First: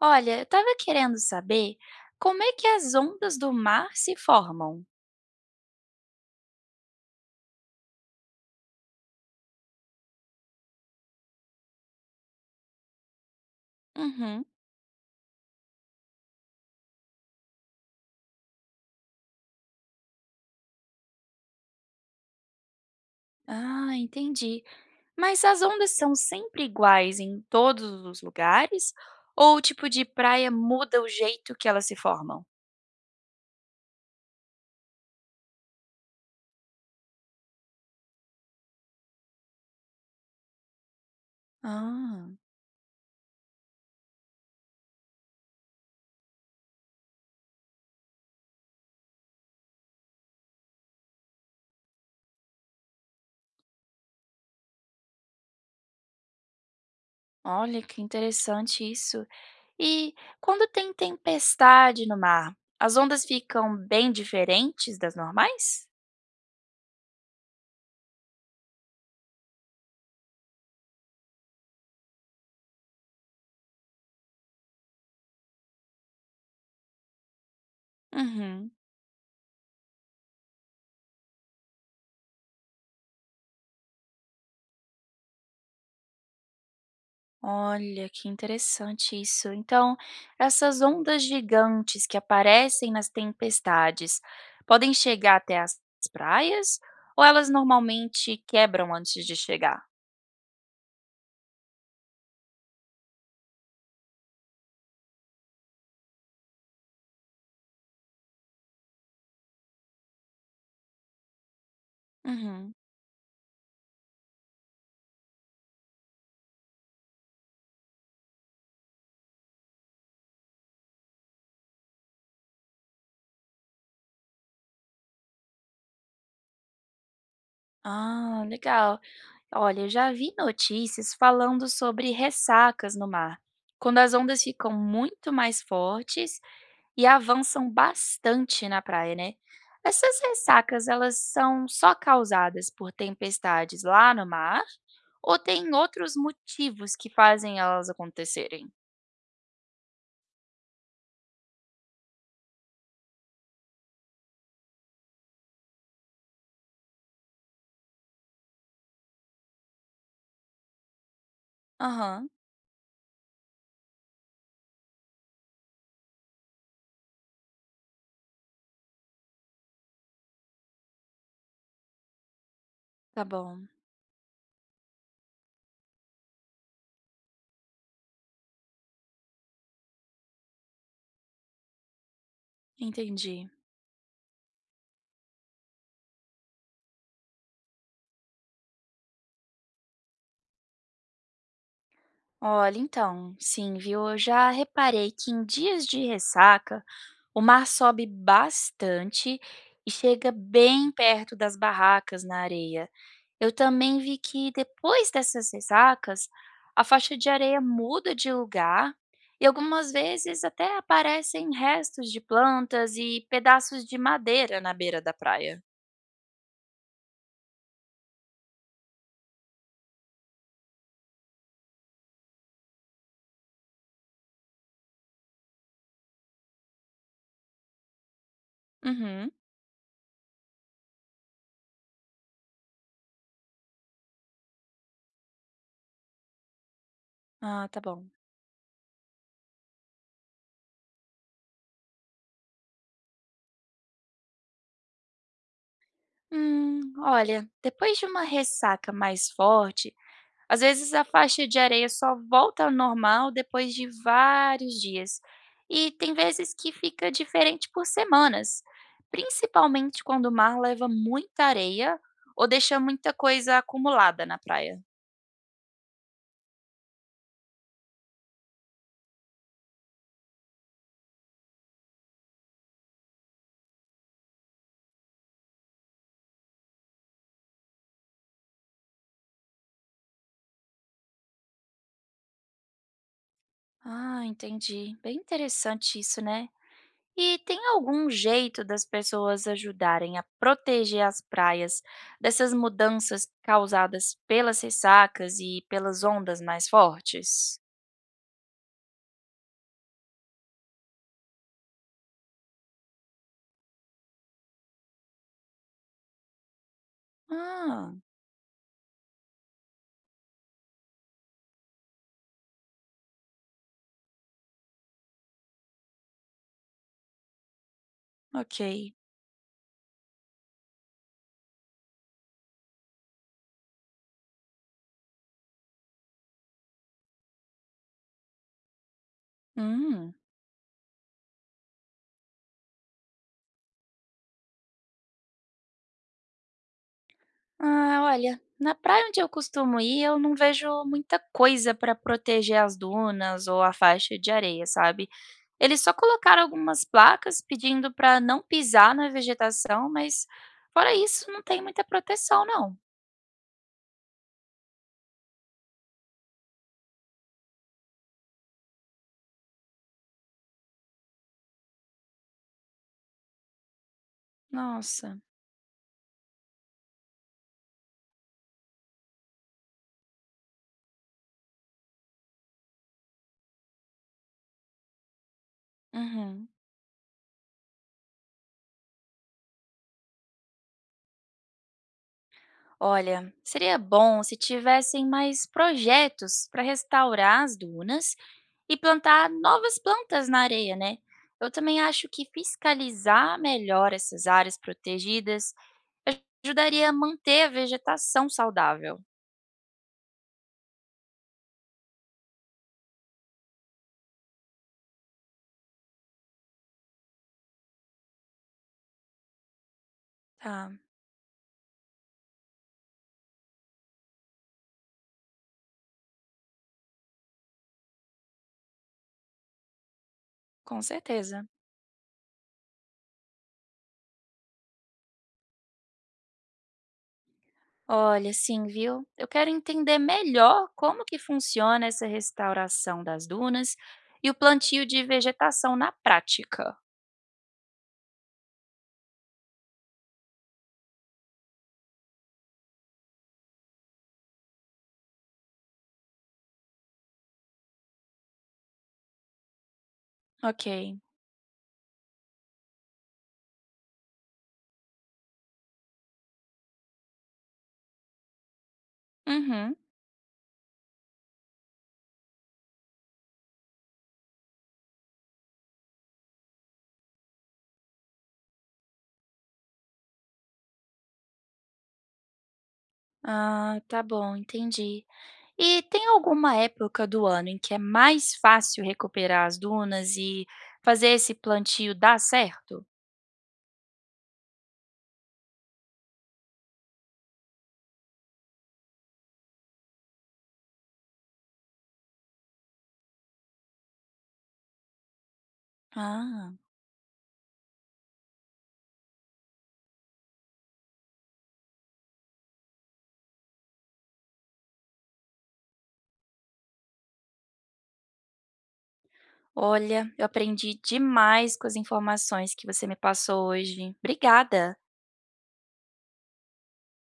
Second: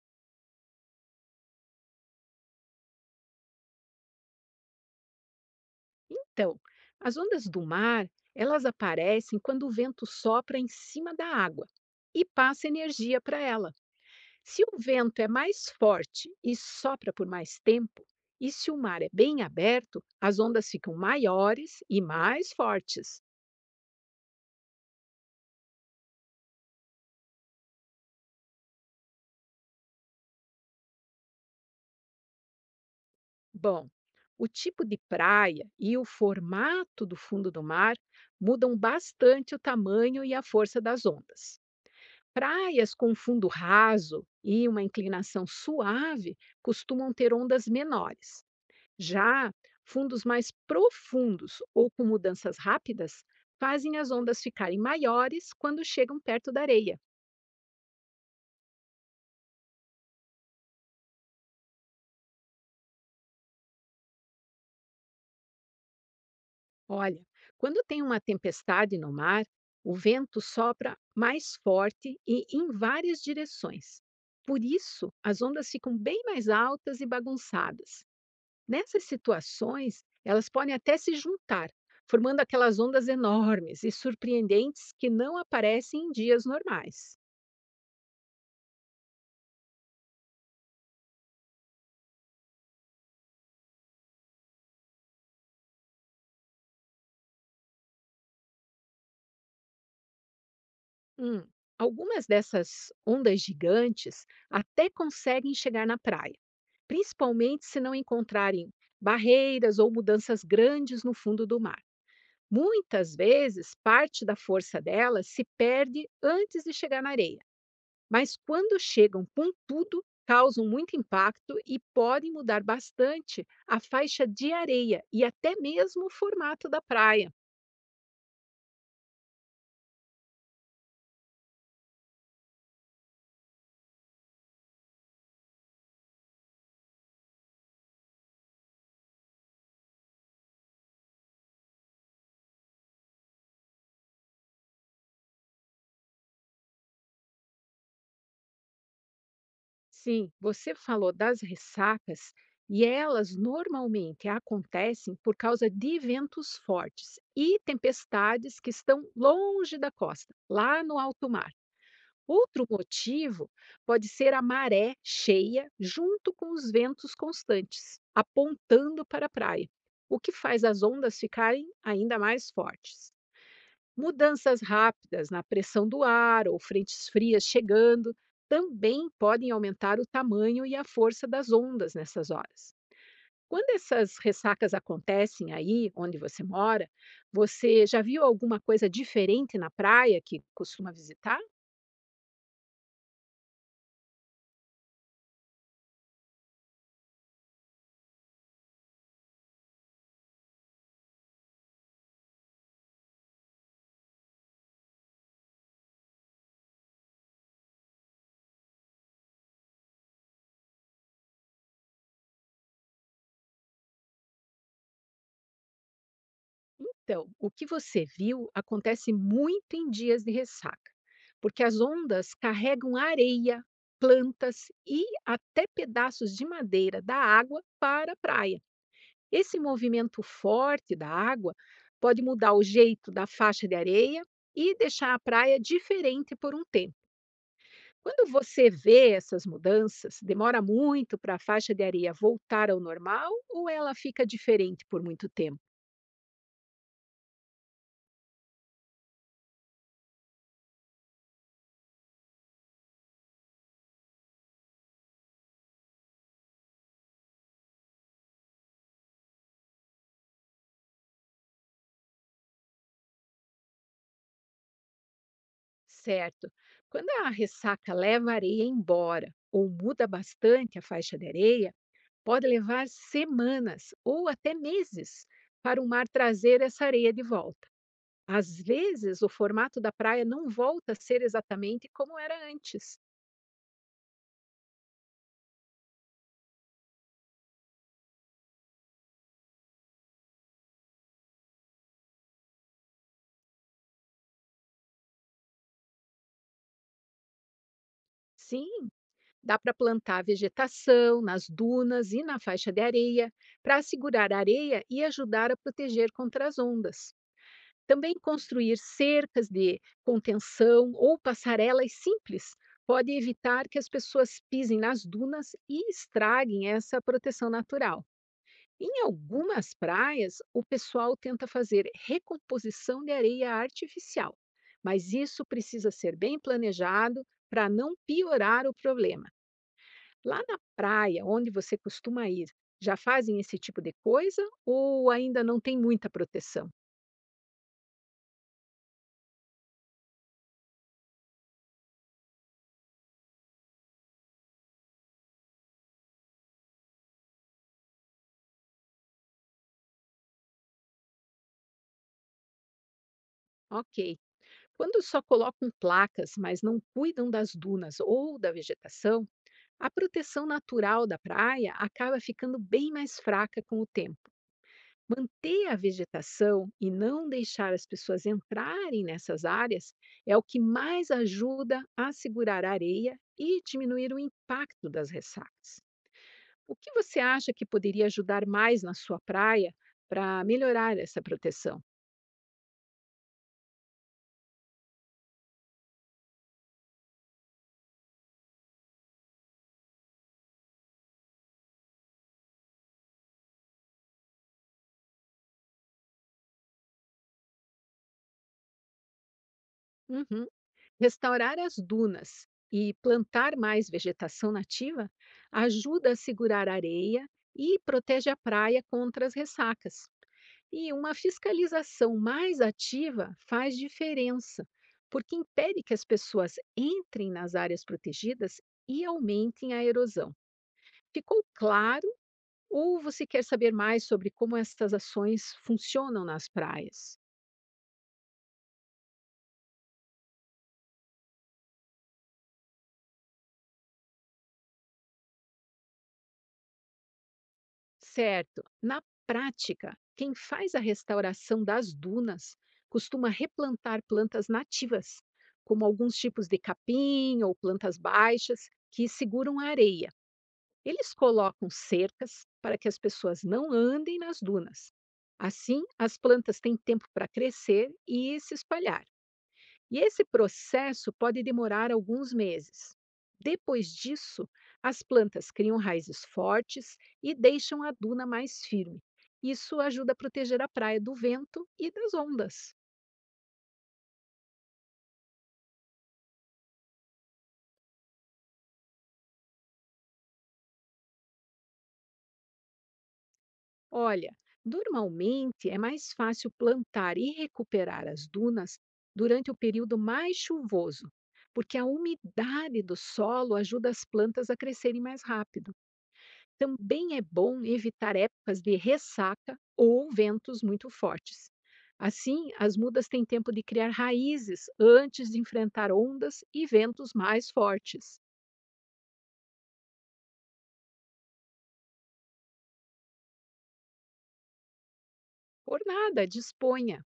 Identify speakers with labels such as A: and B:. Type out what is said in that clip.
A: Olha, eu estava querendo saber como é que as ondas do mar se formam.
B: Então, as ondas do mar, elas aparecem quando o vento sopra em cima da água e passa energia para ela.
A: Uhum.
B: Se o vento é mais forte e sopra por mais tempo, e se o mar é bem aberto, as ondas ficam maiores e mais fortes.
A: Ah, entendi. Mas as ondas são sempre iguais em todos os lugares? Ou o tipo de praia muda o jeito que elas se formam?
B: Bom, o tipo de praia e o formato do fundo do mar mudam bastante o tamanho e a força das ondas.
A: Ah,
B: Praias com fundo raso e uma inclinação suave costumam ter ondas menores. Já fundos mais profundos ou com mudanças rápidas fazem as ondas ficarem maiores quando chegam perto da areia.
A: olha que interessante isso. E quando tem tempestade no mar, as ondas ficam bem diferentes das normais?
B: Olha, quando tem uma tempestade no mar, o vento sopra mais forte e em várias direções. Por isso, as ondas ficam bem mais altas e bagunçadas.
A: Uhum.
B: Nessas situações, elas podem até se juntar, formando aquelas ondas enormes e surpreendentes que não aparecem em dias normais.
A: Olha, que interessante isso. Então, essas ondas gigantes que aparecem nas tempestades podem chegar até as praias ou elas normalmente quebram antes de chegar?
B: Hum, algumas dessas ondas gigantes até conseguem chegar na praia, principalmente se não encontrarem barreiras ou mudanças grandes no fundo do mar.
A: Uhum.
B: Muitas vezes, parte da força delas se perde antes de chegar na areia, mas quando chegam com tudo, causam muito impacto e podem mudar bastante a faixa de areia e até mesmo o formato da praia.
A: Ah, legal. Olha, eu já vi notícias falando sobre ressacas no mar, quando as ondas ficam muito mais fortes e avançam bastante na praia, né. Essas ressacas, elas são só causadas por tempestades lá no mar ou tem outros motivos que fazem elas acontecerem?
B: Sim, você falou das ressacas e elas normalmente acontecem por causa de ventos fortes e tempestades que estão longe da costa, lá no alto mar.
A: Aham,
B: Outro motivo pode ser a maré cheia junto com os ventos constantes, apontando para a praia, o que faz as ondas ficarem ainda mais fortes.
A: tá bom,
B: Mudanças rápidas na pressão do ar ou frentes frias chegando também podem aumentar o tamanho e a força das ondas nessas horas.
A: entendi.
B: Quando essas ressacas acontecem aí onde você mora, você já viu alguma coisa diferente na praia que costuma visitar?
A: Olha, então, sim, viu, eu já reparei que em dias de ressaca, o mar sobe bastante e chega bem perto das barracas na areia. Eu também vi que depois dessas ressacas, a faixa de areia muda de lugar e algumas vezes até aparecem restos de plantas e pedaços de madeira na beira da praia.
B: Então, o que você viu acontece muito em dias de ressaca, porque as ondas carregam areia, plantas e até pedaços de madeira da água para a praia.
A: Uhum.
B: Esse movimento forte da água pode mudar o jeito da faixa de areia e deixar a praia diferente por um tempo.
A: Ah, tá bom.
B: Quando você vê essas mudanças, demora muito para a faixa de areia voltar ao normal ou ela fica diferente por muito tempo?
A: Olha, depois de uma ressaca mais forte, às vezes a faixa de areia só volta ao normal depois de vários dias, e tem vezes que fica diferente por semanas, principalmente quando o mar leva muita areia ou deixa muita coisa acumulada na praia.
B: Certo. Quando a ressaca leva a areia embora ou muda bastante a faixa de areia, pode levar semanas ou até meses para o mar trazer essa areia de volta. Às vezes, o formato da praia não volta a ser exatamente como era antes.
A: Ah, entendi. Bem interessante isso, né? E tem algum jeito das pessoas ajudarem a proteger as praias dessas mudanças causadas pelas ressacas e pelas ondas mais fortes?
B: Sim, dá para plantar vegetação nas dunas e na faixa de areia para segurar a areia e ajudar a proteger contra as ondas.
A: Ah,
B: Também construir cercas de contenção ou passarelas simples pode evitar que as pessoas pisem nas dunas e estraguem essa proteção natural.
A: ok.
B: Em algumas praias, o pessoal tenta fazer recomposição de areia artificial, mas isso precisa ser bem planejado para não piorar o problema.
A: Hum.
B: Lá na praia, onde você costuma ir, já fazem esse tipo de coisa ou ainda não tem muita proteção?
A: Ah, olha, na praia onde eu costumo ir, eu não vejo muita coisa para proteger as dunas ou a faixa de areia, sabe? Eles só colocaram algumas placas pedindo para não pisar na vegetação, mas fora isso, não tem muita proteção, não.
B: Ok. Quando só colocam placas, mas não cuidam das dunas ou da vegetação, a proteção natural da praia acaba ficando bem mais fraca com o tempo.
A: Nossa.
B: Manter a vegetação e não deixar as pessoas entrarem nessas áreas é o que mais ajuda a segurar a areia e diminuir o impacto das ressacas.
A: Uhum.
B: O que você acha que poderia ajudar mais na sua praia para melhorar essa proteção?
A: Olha, seria bom se tivessem mais projetos para restaurar as dunas e plantar novas plantas na areia, né. Eu também acho que fiscalizar melhor essas áreas protegidas ajudaria a manter a vegetação saudável.
B: Uhum. Restaurar as dunas e plantar mais vegetação nativa ajuda a segurar a areia e protege a praia contra as ressacas.
A: Tá,
B: E uma fiscalização mais ativa faz diferença, porque impede que as pessoas entrem nas áreas protegidas e aumentem a erosão.
A: com
B: Ficou
A: certeza.
B: claro? Ou você quer saber mais sobre como essas ações funcionam nas praias?
A: Olha, sim, viu, eu quero entender melhor como que funciona essa restauração das dunas e o plantio de vegetação na prática.
B: Certo. Na prática, quem faz a restauração das dunas costuma replantar plantas nativas, como alguns tipos de capim ou plantas baixas que seguram a areia.
A: Ok.
B: Eles colocam cercas para que as pessoas não andem nas dunas. Assim, as plantas têm tempo para crescer e se espalhar.
A: Uhum.
B: E esse processo pode demorar alguns meses. Depois disso, as plantas criam raízes fortes e deixam a duna mais firme. Isso ajuda a proteger a praia do vento e das ondas.
A: Ah, tá bom, entendi. E tem alguma época do ano em que é mais fácil recuperar as dunas e fazer esse plantio dar certo?
B: Olha, normalmente é mais fácil plantar e recuperar as dunas durante o período mais chuvoso, porque a umidade do solo ajuda as plantas a crescerem mais rápido.
A: Ah,
B: Também é bom evitar épocas de ressaca ou ventos muito fortes. Assim, as mudas têm tempo de criar raízes antes de enfrentar ondas e ventos mais fortes.
A: olha, eu aprendi demais com as informações que você me passou hoje. Obrigada.
B: Por nada, disponha.